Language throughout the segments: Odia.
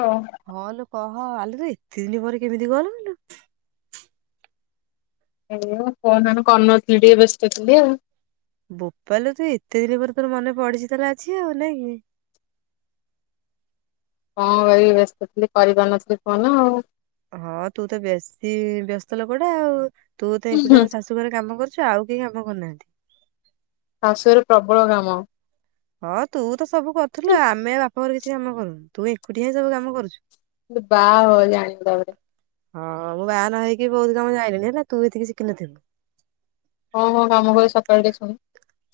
ଆଉ ହଁ ଲୋକ। ହଁ ଆଲ ତ ଏତେ ଦିନ ପରେ କେମିତି କଲ୍ କଲୁ। ଆଉ କ କରନଥିଲି ଟିକେ ବ୍ୟସ୍ତଥିଲି ଆଉ। ବୋପଲୋ ତୁ ଏତେ ଦିନ ପରେ ତୋର ମନେ ପଡିଛି ତାହେଲେ ଅଛି ଆଉ ନାଇଁ କି। କଣ କରିବି ବ୍ୟସ୍ତ ଥିଲି କରିପାରୁନଥିଲି ଫୋନ ଆଉ। ହଁ ତୁ ତ ବେଶୀ ବ୍ୟସ୍ତ ଲୋକଟା ଆଉ। ତୁ ତ ଏକୁଡିଆ ତ ଶାଶୁ ଘରେ କାମ କରୁଛୁ ଆଉ କେହି କାମ କରୁନାହାନ୍ତି। ଶାଶୁ ଘର ପ୍ରବଳ କାମ। ହଁ ତୁ ତ। ସବୁ କରିୁଥିଲୁ ଆମେ ବାପ। ଘରେ କିଛି କାମ କରୁନୁ ତୁ ଏକୁଟିି ହିଁବୁ କାମ କରୁଛୁ। ବା ହ ଜାଣିଲି ତା ପରେ। ହଁ ମୁଁ ବାହାାନ ହେଇକି ବହୁତ କାମ ଯାଇଲିଣି ହେଲା ତୁ ଏତିକି ଶିଖିନଥଥିଲୁ। ହଁ ହଁ କାମ ହ ସକାଳଳେ ଟ ଶୁଣି।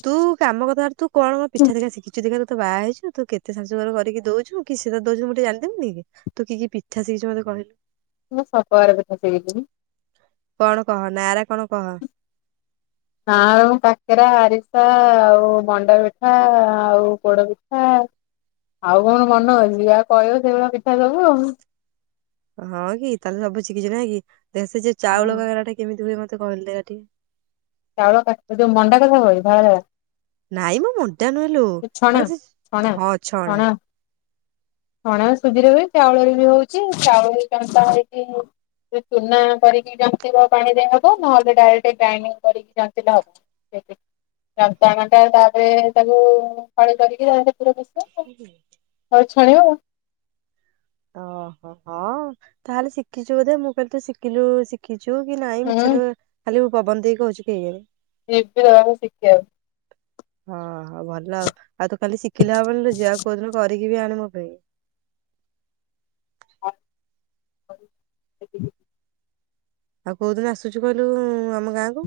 ତୁ କାମ କଥା ତୁ କଣ କଣ ପିଠା ଦେଖା ଶିଖିଛୁ ଦେଖା ତୁ। ତ ବାହା ହେଇଛୁ ତୁ କେତେ ଶାଶୁ ଘର କରିକି ଦଉଛୁ କି ସେ ଦଉୁଁ ଟେ ଜାଣିଦେବୁି କି ତୁ କି ପିଠା ସିଖିଛୁ ମତେ କହିଲୁ। ମୁଁ ସବ୍ ପ୍ରକାର ପିଠା ଶିଖିଥିଲି। କଣ କହ ନାର କଣ କହ। ହ ମୁ କାକେରା ଆରିସା ଆଉ ମଣ୍ଡା ପିଠା ଆଉ ପୋଡ ପିଠା ଆଉ କଣ ମନ ହଉଛି ଆଉ କହିବ ସେଇଭଳିଆ ପିଠା ସବୁ ଆଉ। ହଁ କି ତାହେଲେ ସବୁଛି କିଛି ନା ହେ କି। ଦେ ସେ ଯେ ହଁ ଚାଉଳ ଗାଗଲାଟା କେମିତି ହୁଏ ମତେ ଟିକେ। ତୁ କହିଲୁ ଦେଖା ଟିକେ। ଚାଉଳ କା ଯୋଉ ମଣ୍ଡା କଥା କହିଲୁ ଧଳା ଧଳା। ନାଇଁ ମୁଁ ମୁଣ୍ଡଟା ନୁହେଲୁ ଯୋଉ ଛଣା ଛଣା ହଁ ଛଣା। ଛଣା ସୁଝର ହୁଏ ଚାଉଳ ବି ହଉଛି ଚାଉଳ ଜତାା ହେଇକି ଚୁନା କରିକି ଜନ୍ତିବ ପାଣି ଦେଇ ହବ ନହେଲେ ଡାଇରେକ୍ଟ ଗ୍ରାଇଡିଙ୍ଗ କରିକି ଜତି ହବ ଯତାାଣଟା ତାପରେ ତାକୁ ଫ କରିକି ତାରେ। ବିଷ ହଉ। ଛାଣିବା। ଓହୋ ହଁ ତାହେଲେ ଶିଖିଛୁ ବୋଧେ ମୁଁ କହିଲି ତ ଶିଖିଲୁ ଶିଖିୁ। ଯୋଗି ନାଇଁ ହୁଁ ମିଚର ହଲି। ପବନ ଦେଇକ କହୁଛି କେହିଣି। ବି ତା ଶିଖି। ହଁ ହଁ ଭଲ ଆଉ ଆଉ ତୁ ଖାଲି ଶିଖିଲେ ହବନିଲୋ ଝିଅ ଆଉ କୋଉଦିନ କରିକି ବି ଆଣ ମୋ ପାଇଁ ହଁ ନେଇକି ଯିବି ଆଉ କୋଉ ଦିନ ଆସୁଛୁ କହିଲୁ ଆମ ଗାଁ କୁ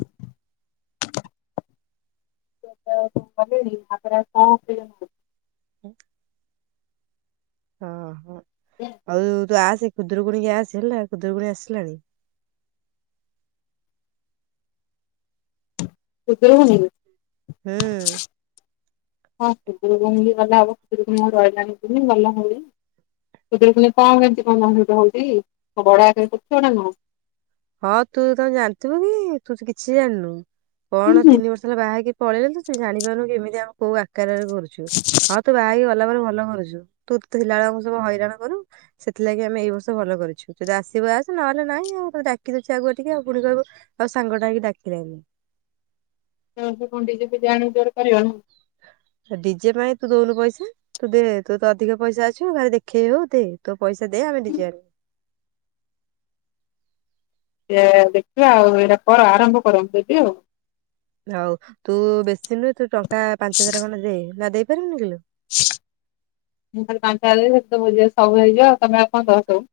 ଆ [unintelligible] ହୁଁ [unintelligible] ହଁ ହଁ ହଉ ତୁ ଆସ ସେ ଖୁଦରୁକୁଣୀ କୁ ଆସ ହେଲା ଖୁଦରୁକୁଣୀ ଆସିଲାଣି ଖୁଦୁରୁକୁଣୀ ହୁଁ ହଁ ଖୁଦରୁକୁଣୀ ଗଲା ହବ ଖୁଦରୁକୁଣୀ ଆଉ ରହିଲାନି ପୁଣି ଗଲାଭଳି ଖୁଦରୁକୁଣୀ କଣ କେମିତି କଣ ହଉଛି କଣ ବଡ ଆକାରରେ କରୁଛ ନା କଣ ହଁ ତୁ ତ ଜାଣିଥିବୁ କି ତୁ ତ କିଛି ଜାଣିନୁ କଣ ତିନି ବର୍ଷ ହେଲା ବାହାହେଇକି ପଳେଆଇଲୁ ସେ ଜାଣିପାରୁନି କେମିତିଆ କୋଉ ଆକାରରେ ଗୋଲ ହଁ ତୁ ବାହେଈ ଥିଲା ବେଳେ ଭଲ କରୁଛୁ ତୁ ଥିଲାବେଳ ଆମକୁ ସବୁ ହଇରାଣ କରୁ ସେଥିଲାଗି ଆମେ ଏଇ ବର୍ଷ ଭଲ କରିଛୁ ଯଦି ଆସିବୁ ଆସେ ନହେଲେ ନାଇଁ ଆଉେ ଡାକିଦଉଛି ଆଗୁଆ ଟିକେ ଆଉ ପୁଣି କହିବୁ ଆଉ ସାଙ୍ଗଟା ହେଇକି ଡାକିଲାନି ଏ ବର୍ଷ କଣ ଡିଜେ ଫିଡେ ଆଣି କରିବନା କଣ ଡିଜେ ପାଇଁ ତୁଦଉନୁ ପଇସା ତୁ ଦେ ତୁ ତ ଅଧିକ ପଇସା ଅଛି ଭାରି ଦେଖେଇ ହଉ ଦେ ତୋ ପଇସା ଦେ ଆମେ ଡିଜେ ଆଣିବୁ ସେ ଦେଖିବା ଆଉ ଏଇରା କର ଆରମ୍ଭ କର ମୁଁ ଦେବି ଆଉ ହଉ ତୁ ବେଶୀ ନୁହେଁ ହଁ ମୁଁ ଖଲି ପାଞ୍ଚହଜାଏ ଦେଇଦେବି ଭୋଜିରେ ସବୁ ହେଇଯିବ ତମେ ଆଉ କଣ ଦବ ସବୁ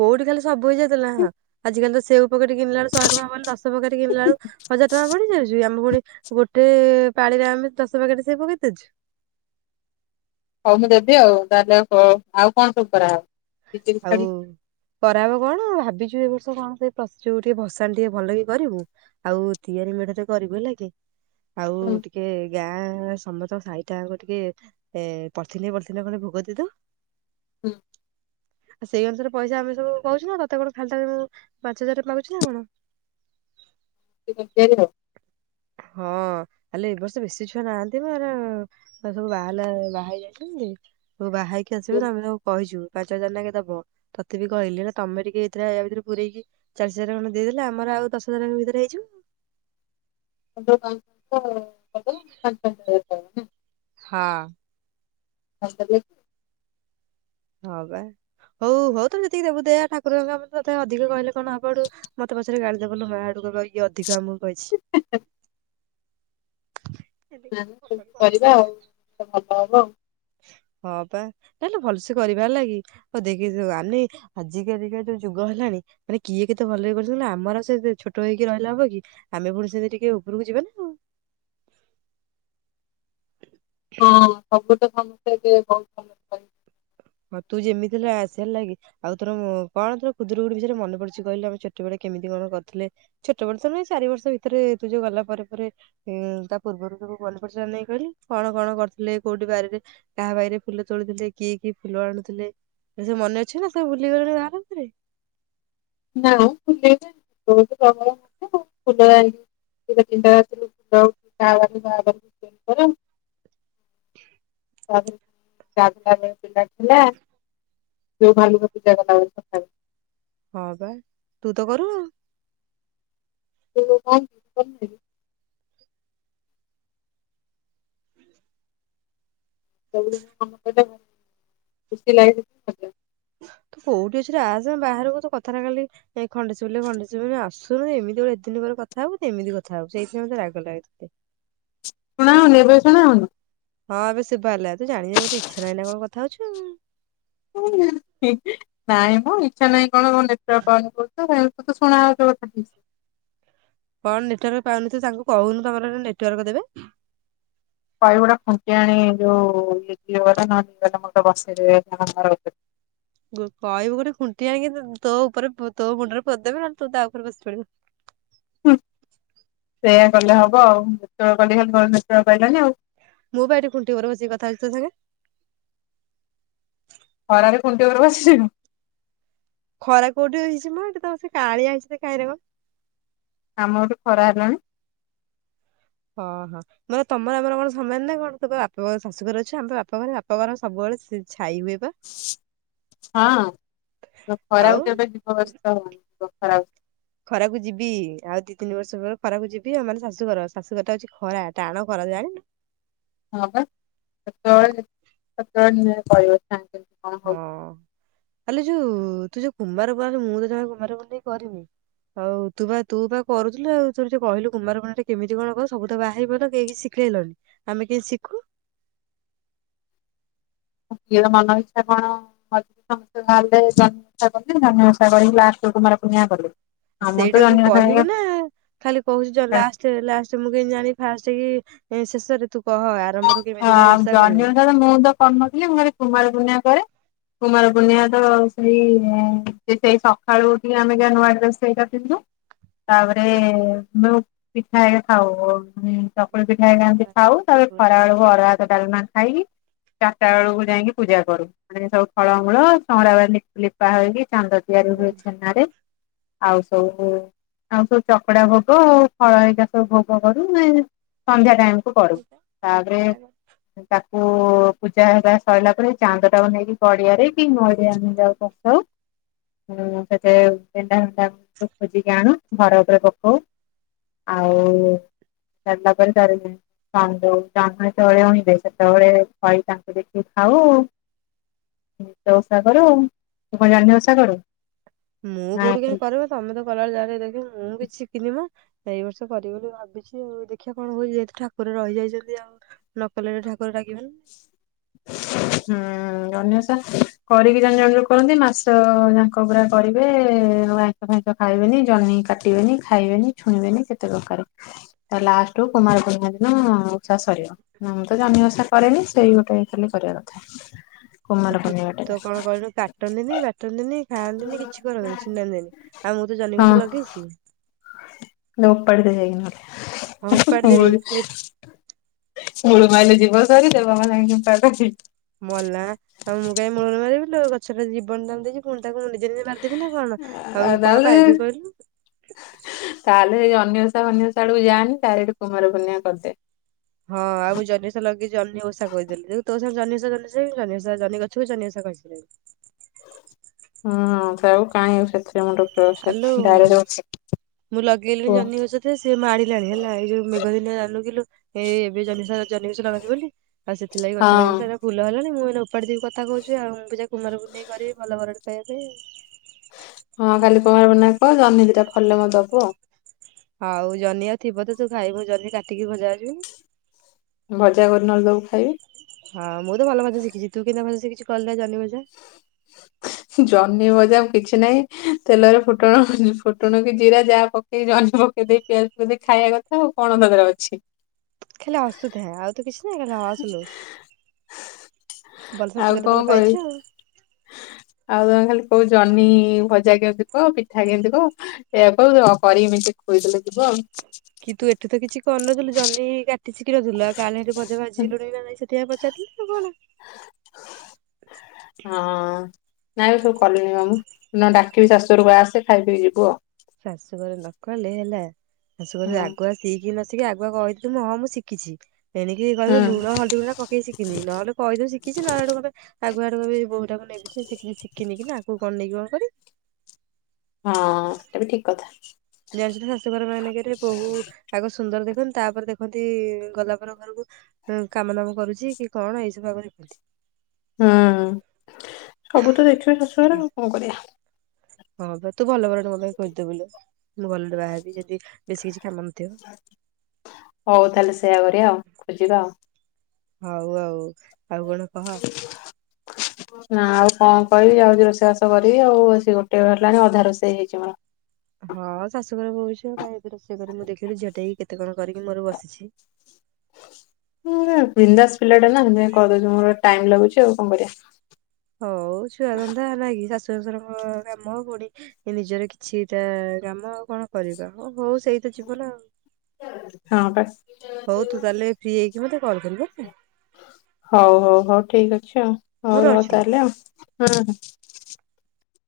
କୋଉଠି ଖାଲି ସବୁ ହେଇଯାଉଥିଲା ଆଜିିକାଲି ତ ସେଉ ପକେଟ କିଣିଲାବେଳକୁ ଶହେ ଟଙ୍କା ପଡଲେ ଦଶ ପକେଟ କିଣିଲା ବେଳକୁ ହଜାର ଟଙ୍କା ପଡିଯାଉଛି ଆମ ପୁଣି ଗୋଟେ ପାଳିରେ ଆମେ ଦଶ ପକେଟରେ ସେଉ ପକେଇ ଦେଉଛୁ ହଉ ମୁଁ ଦେବି ଆଉ ତାହେଲେ ଆଉ ଆଉ କଣ ସବୁ କରାହେବ ଆଉ କରାହବ କଣ ଭାବିଛୁ ଏ ବର୍ଷ କଣ ସେ ପଚକୁ ଟିକେ ଭସାଣି ଟିକେ ଭଲ କି କରିବୁ ଆଉ ତିଆରି ମେଢଟେ କରିବୁ ହେଲା କି? ଆଉ ହୁଁ ଟିକେ ଗାଁ ସମସ୍ତଙ୍କ ସାହିଟା ଜାଙ୍କ ଟିକେ ର ପଲଥିନେ ପଲଥିନେ କରି ଭୋଗ ଦେଇଦବୁ। ହଁ। ସେଇଅନୁସାରେ ପଇସା ଆମେ ସବୁ କହୁଛୁ ନା ତତେ କଣ ଖାଲିଟାରେ ମୁଁ ପାଞ୍ଚ ହଜାର ମାଗୁଛି ନା କଣ? ସେ କଣ ଫ୍ରୀ ରେ ଦେବ। ହଁ ହେଲେ ଏ ବର୍ଷ ବେଶି ଛୁଆ ନାହାଁନ୍ତି ମ ଏରା ଏସବୁ ବାହେଲା ବାହା ହେଇଯାଇଛନ୍ତି। ତୁ ବାହାହେଇକି ଆସିବେ ତାଙ୍କୁ ଆମେ ସବୁ କହିଛୁ। ପାଞ୍ଚ ହଜାର ନାକେ ଦବ ତଥାପି କହିଲେ ନା ତମେ ଟିକେ ଏଥିରେ ଜଦି ପୁରେଇକି ଆଭିତରେ ପୁରଇକି ଚାଳିଶ ହଜାର ଖଣ୍ଡେ ଦେଇଦେଲେ ଆମର ଆଉ ଦଶ ହଜାର ଭିତରେ ହେଇଯିବ। [unintelligible] [unintelligible] ହଁ। ହ ତ। ହଁବା ହଉ ହଉ ତୋର ଯେତିକି ଦେବୁ ଦେ ଠାକୁରଙ୍କ କାମ ଆମେ ତ ତତେ ଅଧିକ କହିଲେ କଣ ହବଡୁ ମତେ ପଛରେ ଗାଳି ଦେବୁଲୋ ମା ସେଠୁ କହିବ ଇଏ ଅଧିକ ଆମ ହୋଇଛି। ନାଁ ସେମିତି କରିବା ଆଉ ଭଲ ହବ ଆଉ। ହଁ ବା ତାହାଲେ ଭଲସେ କରିବାର ହେଲା କି ଦେଖ ଆଲୋ ଆଜିକା ଡେଟ୍ ରେ ଯୋଉ ଯୁଗ ହେଲାଣି ମାନେ କିଏ କେତେ ଭଲ ହେଇ କରି ଆମର ସେ ଛୋଟ ହେଇକି ରହିଲା ହବ କି ଆମେ ପୁଣି ସେମିତି ଟିକେ ଉପରକୁ ଯିବାନା ଆଉ। ହଁ ସବୁ ତ ସମସ୍ତେ ଏବେ ବହୁତ ଭଲ ପାଇ। ହଁ ଯେମିତି ହେଲେ ଆସେ ହେଲା କି ଆଉ ତୋର କଣ ତୁ ଖୁଦୁରୁକୁଣି ବିଷୟରେ ମାନେ ପଡୁଛି କହିଲୁ ଆମେ ଛୋଟବେଳେ କେମିତି କଣ କରୁଥିଲେ ଛୋଟବେଳୁ ତ ନୁହେଁ ଚାରି ବର୍ଷ ଭିତରେ ତୁ ଯୋଉ ଗଲା ପରେ ପରେ ତା ପୂର୍ବରୁ ସବୁ ମନେ ପଡୁଛି ନା ନାହିଁ କଲି କଣ କଣ କରିଥିଲେ କୋଉଠି ବାରିରେ କାହା ବାରିରେ ଫୁଲ ତୋଲୁଥିଲେ କିଏ? କି ଫୁଲ ଆଣୁଥିଲେ ସେସବୁ ମନେ ଅଛି ନା ସବୁ ଭୁଲିଗଲୁ ୟା ଭିତରେ। ନା ଫୁଲି ବହୁ ପ୍ରବଳ [unintelligible] [inaudible] ଜାଗ ପିଲା ଥିଲା ଯୋଉ ଭଲୁ ଜାଗା [unintelligible] ହଁ ବା ତୁ ତ କରୁ ଆଉ। [unintelligible] [unintelligible] ତୁ କୋଉଠି ଅଛୁ ରେ ଆସ ବାହାରକୁ ତ କଥାଟା କାଲି ଖଣ୍ଡେ ଶୁଭୁନି ଖଣ୍ଡେ ଶୁଭୁନି ଆସୁନୁ ଏମିତି ଗୋଟେ ଏ ଦିନ ପରେ କଥା ହବ ଏମିତି କଥା ହବୁ ସେଇଥି ପାଇ ମତେ ରାଗ ଲାଗୁଛି ତତେ। ଶୁଣା ହଉନି ଏବେ ଶୁଣା ହଉନି। ହଁ ଏବେ ଶୁଭା ହେଲା ତୁ ଜାଣିଯାଉ ମତେ ଇଚ୍ଛା ନାହିଁ ନା କଣ କଥା ହଉଛୁ? ନାଇଁ ମ ଇଛା ନାଇଁ। କଣ କଣ ନେଟୱର୍ ପାଉନି କହୁଥୀରେ। ତତେ ଶୁଣା ଯାଉଥିବ [unintelligible] ଠିକ୍ ସେ କଣ ନେଟୱାର୍କ ପାଉନି ତୁ ତାଙ୍କୁ କହୁନୁ ତମର ନେଟୱାର୍କ ଦେବେ। କହିବୁ ଗୋଟେ ଖୁଣ୍ଟି ଆଣିବେ ଯୋଉ [unintelligible] ନ ନେଇଗଲା ବସେଇ ଦେବେ ତୁମ ଘର ଆଗରେ। କହିବୁ ଗୋଟେ ଖୁଣ୍ଟି ଆଣିକି ତୋ ଉପରେ ତୋ ମୁଣ୍ଡରେ ପୋତି ଦେବେ ନହେଲେ ତୋ ତା ଉପରେ ବସି ପଡିବୁ। ହୁଁ ସେଇଆ କଲେ ହବ ଆଉ ଯେତେବେଳେ କଲେ ଖାଲି ନେଟୱର୍କ ପାଇଲାନି ଆଉ। ମୁଁ ପା ଏଠି ଖୁଣ୍ଟି ଉପରେ ବସିକି କଥା ହଉଚି ତୋ ସାଙ୍ଗରେ। ହଳରେ କୁଣ୍ଟି ଉପାରେ ବସିଛୁ। ଖରା କୋଉଠି ହେଇଛି ମ ଏଇଠି କାଳିଆ [unintelligible] ଆମର ଖରା ହେଲାଣି। ହଁ ହଁ ମୁଁ କଣ ତମ ସହ ସମାନି ନ କଣ ତୁ ବାପ ଶାଶୁ ଘରେ ଅଛୁ ଆମେ ବାପ ଘରେ ସବୁବେଳେ ସିଝା ଖାଇବେ ପା। ହଁ ଆଉ ଖରାକୁ କେବେ ଯିବିବ [unintelligible] ଖରା ହଉଛି [unintelligible] ଖରାକୁ ଯିବି ଆଉ ଦି ତିନି ବର୍ଷ ପରେ ଖରାକୁ ଯିବି ଆଉ ମାନେ ଶାଶୁଘର ଶାଶୁଘର ଟା ହଉଛି ଖରା ଟାଣ ଖରା ଜାଣନୁ [unintelligible] ହଁ ହଉଛି ଖଲି ତୁ ଯୋଉ କୁମାରକୁୁଣ ମୁଁ ତ ଜଣେ କୁମାରକୁୁଣ୍ଡ କରିନି ଆଉ ତୁ ବା ତୁ ବା କରୁଥିଲୁ ଆଉ ତୋ ଯ କହିଲୁ କୁମାରକୁୁଣ୍ଡ ଟା କେମିତି କଣ କ ସବୁ ତ ବାହାରିିବନ କେହି ଶିଖେଇଲନି ଆମେ କେହି ଶିଖୁ [unintelligible] କିଏର ମନ ଇଚ୍ଛା କଣ ସମସ୍ତେ ବାହାରିଲେ ଜନ୍ମା କଲେ ଜନ୍ମା କରିକି ଲାଷ୍ଟ କୁମାର ପୂ୍ଣ୍ଣିମା କରେ। ସେଇଟାକୁ କହିବୁ ନା ଖାଲି କହୁଚ ଲାଷ୍ଟ୍ ଲଷ୍ଟ୍ ମୁଁ କେମିତି ଜାଣିବି ଫାଷ୍ଟ କି ଏ ଶେଷରେ ତୁ କହ ହ ଆରମ୍ଭରୁ କେମିତି କଣ ଆଉ ଜନୀ କରିବୁ। ଓଷା ରେ ମୁଁ ତ କରିନଥିଲି ମୁଁ ଖାଲି କୁମାର୍ ପୂର୍ଣ୍ଣିମା କରେ। କୁମାର ପୂର୍ଣ୍ଣିମା ତ ଆଉ। ସେଇ ସେଇ [unintelligible] ଆଳୁ ଟିକେ ଆମେ ଯ ନୂଆ ଡ୍ରେସ୍ ସେଇଟା ପିନ୍ଧୁ ତାପରେ ଆମେ ପିଠା ହେ ଖଥାାଉ [unintelligible] ହୁଁ ଚକୁଳି ପିଠା ଏଗୁରା ଏମିତି ଖାଉ ତାପରେ କୁ ଅରୁଆ ଭାତ ଡଲମା ଖାଇକି। ଚାରଟା ବେଳକୁ ଯାଇକିଁ ପୂଜା କରୁ ମାନେ ସବୁ ଫଳମୂଳ ଚଉଁରା ବାଲି ଲିପା ହେଇକି ଚାନ୍ଦ ତିଆରି ହୁଏ ଛେନାରେ। ଆଉ ସବୁ ଆଉ ସବୁ ଚକଡା ଭୋଗ ଆଉ ଫଳ ଘରିକା ସବୁ ଭୋଗ କରୁ ନ୍-ସନ୍ଧ୍ୟା ଟାଇମ କରୁ। ତା ପରେ ତା କୁ ପୂଜା ହଇକା ସଇଲା ପରେ ଚାନ୍ଦ ଟାକୁ ନେଇକି ଗଡ଼ିଆରେ କି ନଈରେ ଆମ ଯାଉ ପକାଉ ସେଥିରେ ଉଁସେଠାରେ ଗେଣ୍ଡା ଫେଣ୍ଡା କଣ ଖୋଜିକି ଆଣୁ ଘର ଉପରେ ପକଉ ଆଉ ସରିଲା ପରେ ତା ଯୋଉ ଜହ୍ନ ଯେତେବେଳେ ଉଇଁବେ ସେତେବେଳେ ଖଈ ତାଙ୍କୁ ଦେଖିକି ଖାଉ ଏଇ ତ ଓଷା କରୁ ଆଉ ତୁ କଣ ଜନ୍ନହି ଓଷା କରୁ? ମୁଁ ନା କୋଉଠି କାଇଁ ହୁଁ କରେ ବା ତମେ ତ କଲାବେଳେ ଯାହା ଟିକେ ଦେଖେ ମୁଁ କିଛି ଶିଖିନି ମ ଏଇ ବର୍ଷ କରିବି ବୋଲି ଭାବିଚି ଆଉ ଦେଖିଆ କଣ ହଉଚି ଯେହେତୁ ଠାକୁର ରହିଯାଇଚନ୍ତି ଆଉ ନକଲେ ଠାକୁ ହୁଁଉଁ। ଜହ୍ନି ଓଷା କରିକି ଜଣେ ଜଣେ ଯୋଉ କରନ୍ତି ମାସ ଯାଙ୍କ ପୁରା କରିବେ ଆଇଁଶ ଫାଇଁଷ ଖାଇବେନି ଜହ୍ନି କାଟିବେନି ଖାଇବେନି ଛୁଇଁବେେନି କେତେ ପ୍ରକାରେ ତା ଲାଷ୍ଟ ହ କୁମାର ପୂର୍ଣ୍ଣିମା ଦିନ ଓଷା ସରିବ ମୁଁ ତ ଜହ୍ନି ଓଷା କରେନି ସେଇ ଗୋଟେ ଖାଲି କରିଆ କଥା। ଆଉ କୁମାର ତୁ ପୂର୍ଣ୍ଣିମା ଟା ତ୍ କଣ କଇଲୁ କାଟନ୍ତିନି ବାଟନ୍ତିନି ଖାଆନ୍ତିନି କିଛି କରନ୍ତିନି ଛିଣ୍ଡାନ୍ତିନି ଆଉ ମୁଁ ତ ଜହ୍ନିଗଛ ଲଗେଇଚି। ନେ ଓପାଡ଼ି ଦେ ଯାଇକି ନ ହେଲେ। ଆଉ ଉପାଡି [unintelligible] ଦେବି ବେ ମୁଳ ମୂଲୁ ମାଇଲେ ଯିବ ସରି ଦେବାଙ୍କ ଲାଗି କିମ୍ପା କରି ସେଟା ଜୀଵନ ଦାନ ଦେଇଚି ପ ତାକୁ ମୁ ନିଜେ ନିଜେ ମାରିଦେବି ନା କଣଅଁ ଆଉ କଣ ପାଇବି କହିଲୁ। ସେ ଜହ୍ନି ଓଷା ଫହ୍ନି ଓଷା ଆଡ଼କୁ ଯାନି ଡାଇରେକ୍ଟ କୁମାରପୂର୍ଣ୍ଣିମା କରି ଦେ। ହଁ ଆଉ ମୁଁ ଜହ୍ନିଓଷା ଲଗିଚ୍ ଜହ୍ନି ଓଷା କଇଦେଲି ଦେଖେ ତୋ ସଙ୍ଗେ ଜହ୍ନିଓଷା ଜହ୍ନିଓଷା ହୋଇ ଜହ୍ନି ଗଛକୁ ବି ଜହ୍ନିଓଷା କହିସା ହଁଅଁ ତାଉ କାଇଁ ଆଉ ସେଥିରେ ମୁଣ୍ଡ ପୁରେଇବ ଆଲୋ ସେ ଡାଇରେକ୍ଟ ମୁଁ ଲଗେଇଲିଣି କୁହ ଜହ୍ନି ଗଛ ଯେ ସେ ମାଡିଲାଣି ହେଲା ଏଇ ଯୋଉ ମେଘ ଦିନ ଜାଣିନୁ କିଲୋ ଏ ଏବେ ଜହ୍ନି-ଜହ୍ନି ଗଛ ଲଗାନ୍ତି ବୋଲି ଆଉ ସେଥିଲାଗି ଗଛ ହଁ ଲଗେଇ ସେରା ଫୁଲ ହେଲାଣି ମୁଁ ଉପାଡିି ଦେବି କଥା କହୁଚୁ ଆଉ ମୁଁ କୁମାର ପୁନେଇଁ କରିବି ଭଲ ବର ପାଇବି। ହଁ ଖାଲି କୁମାରପୂର୍ଣ୍ଣିମା କଅ ଜହ୍ନି ଦିଟା ଫଳିଲେ ମୋତେ ଦବୁ ଆ ଆଉ ଜହ୍ନିଆଉ ଥିବ ତ ତୁ ଖାଇବୁ ମୁଁ ଜହ୍ନି କାଟିକି ଭଜାବି ଭଜା କରି ନହେଲେ ଦବୁ ଖାଇବି। ହଁ ମୁଁ ତ ଭଲ ଭଜା ଶିଖିଚି, ତୁ କେନ୍ତିଆ ଭଜା ଶିଖିୁଚୁ? କଲେ ଜହ୍ନି ଭଜା। ଜହ୍ନି ଭଜା ଆଉ କିଛି ନାହିଁ ତେଲରେ ଫୁଟଣ ଫୁଟଣ କି ଜିରା ଯାହା ପକେଇକି ଜହ୍ନି ପକେଇ ଦେଇ ପିଆଜ ପକେଇ ଦେଇ ଖାଇଆ କଥା ଆଉ କଣ ତା ଧିରେ ଅଛି। ଖାଲି ହସୁ ଥା ଆଉ ତ କିଛି ନହିଁ ଖାଲି ହସ୍ ଲୋ ଭଲ୍ ଆଉ ଶାଶୁ ଘର କଣ ତାଲେ କହିବି ପାଇଚୁ ଆଉ। ଆଉ ତମେ ଖାଲି କୋଉ ଜହ୍ନିଇ ଭଜା କେନ୍ତି କଅ ପିଠା କେନ୍ତି କଅ ଏ ୟାକୁ କରିକି ମେଞ୍ଚେ ଖୋଇଦେଲେ ଯିବ ଆଉ। କିନ୍ତୁ ଏଠିତ କିଛି କରିନଥିଲୁ ଜହ୍ନି। କିଛି ଟିକେ ଥିଲା କାଲିରେ ଭଜା ଭାଜି ଲୁଣି ନାଇ ସେ ସେଇୟା ପଚାରିଲଥିଲି ତ କଣ ହଁ ନାଇଁ ସବୁ କଲିଣି ବା ମୁଁ ନା ଡାକିବି ଶାଶୁଘରକୁ ଆସେ। ଖାଇପିକି ଯିବୁ ଆଉ। ଶାଶୁଘରେ ନ କଲେ ହେଲା ଶାଶୁଘରେ ହୁଁ ଆଗୁଆ ସିକିନ ଛି ଆଗୁଆ କହିଥିଲି ମୁଁ ହଁ ମୁଁ ଶିଖିଚି। ଏଣିକି କହିବୁ ହୁଁ। ଲୁଣ ହଳଦୀଗୁଣ୍ଡ ପକେଇ ସିଖିନି ନହେଲେ କହିଦେ ଶିଖିଚି ନହେଲେ ସେଠୁ କହିବେ ଆଗୁଆଡେକୁ ବି ବୋହୁ ମଟାକୁ ନେଇେ ସେ କିଛି ଶିଖିନି ନା ଆଗକୁ କଣ ନେଇକି କଣ କରିବୁ? ହଁ ଏବେ ଠିକ। କଥା। ଜାଣିଛୁ ତ ଶାଶୁଘର ମାନେଙ୍କରେ ବହୁ ଆଗ ସୁନ୍ଦର ଦେଖ ଖନ୍ତୁ ତାପରେ ଦେଖନ୍ତି ଗଲା ପରେ ଘରକୁ କାମଦାମ କରୁଚି କି କଣ ଏଇସବୁ ଆଗରୁ ଦେଖନ୍ତି। ହୁଁ ସବୁ ତ ଦେଖିବେ ଶାଶୁଘରେ ଆଉ କଣ କରିବା। ହଁ ତୁ ଭଲ ବରଟେ ମୋ ପାଇଁ ଖୋଜି ଦେବୁ ଲୋ, ମୁଁ ଭଲରେ ବାହାହେବି ଯେମିତି ବେଶୀ କିଛି କାମ ନଥିବ ହଉ ତାହେଲେ ସେୟା କରିବା ଆଉ ଖୋଜିବା ଆଉ। ହଉ ଆଉ। ଆଉ କଣ କହ? ନା ଆଉ କଣ କହିବି, ଯାଉଚି ରୋଷେଇବାସ କରିବି ଆଉ ସେ ଗୋଟେ ହେଲାଣି ଅଧା ରୋଷେଇ ହେଇଚି ମୋର। ହଁ ଶାଶୁଘର ବୋହୂ ହେଇଚୁ କାଇଁ ରୋଷେଇ କରି ମୁଁ ଦେଖିଲି ଝିଅ ଟେକି କେତେ କଣ କରିକି ମୋର ବସିଚି। ହୁଁ ବିନ୍ଦାସ ପିଲାତା ନା ହେ କହିଦଉଛି ମୋର ଟାଇମ ଲାଗୁଛି ଆଉ କଣ କରିବା। ହଉ ଛୁଆଧନ୍ଦା ନାକି ଶାଶୁ କାମ ହଉ ପୁଣି ନିଜର କିଛିଟା କାମ ଆଉ କଣ କରିବା ହଁ ହଉ ସେଇ ତ ଜୀବନ ଆଉ। ହଁପା କେମିତି ହଉ ହଉ ହଉ। ଠିକ ଅଛି। ଆଛା ହଉ ରଉ ତାହେଲେ ଆଉ ହଁ।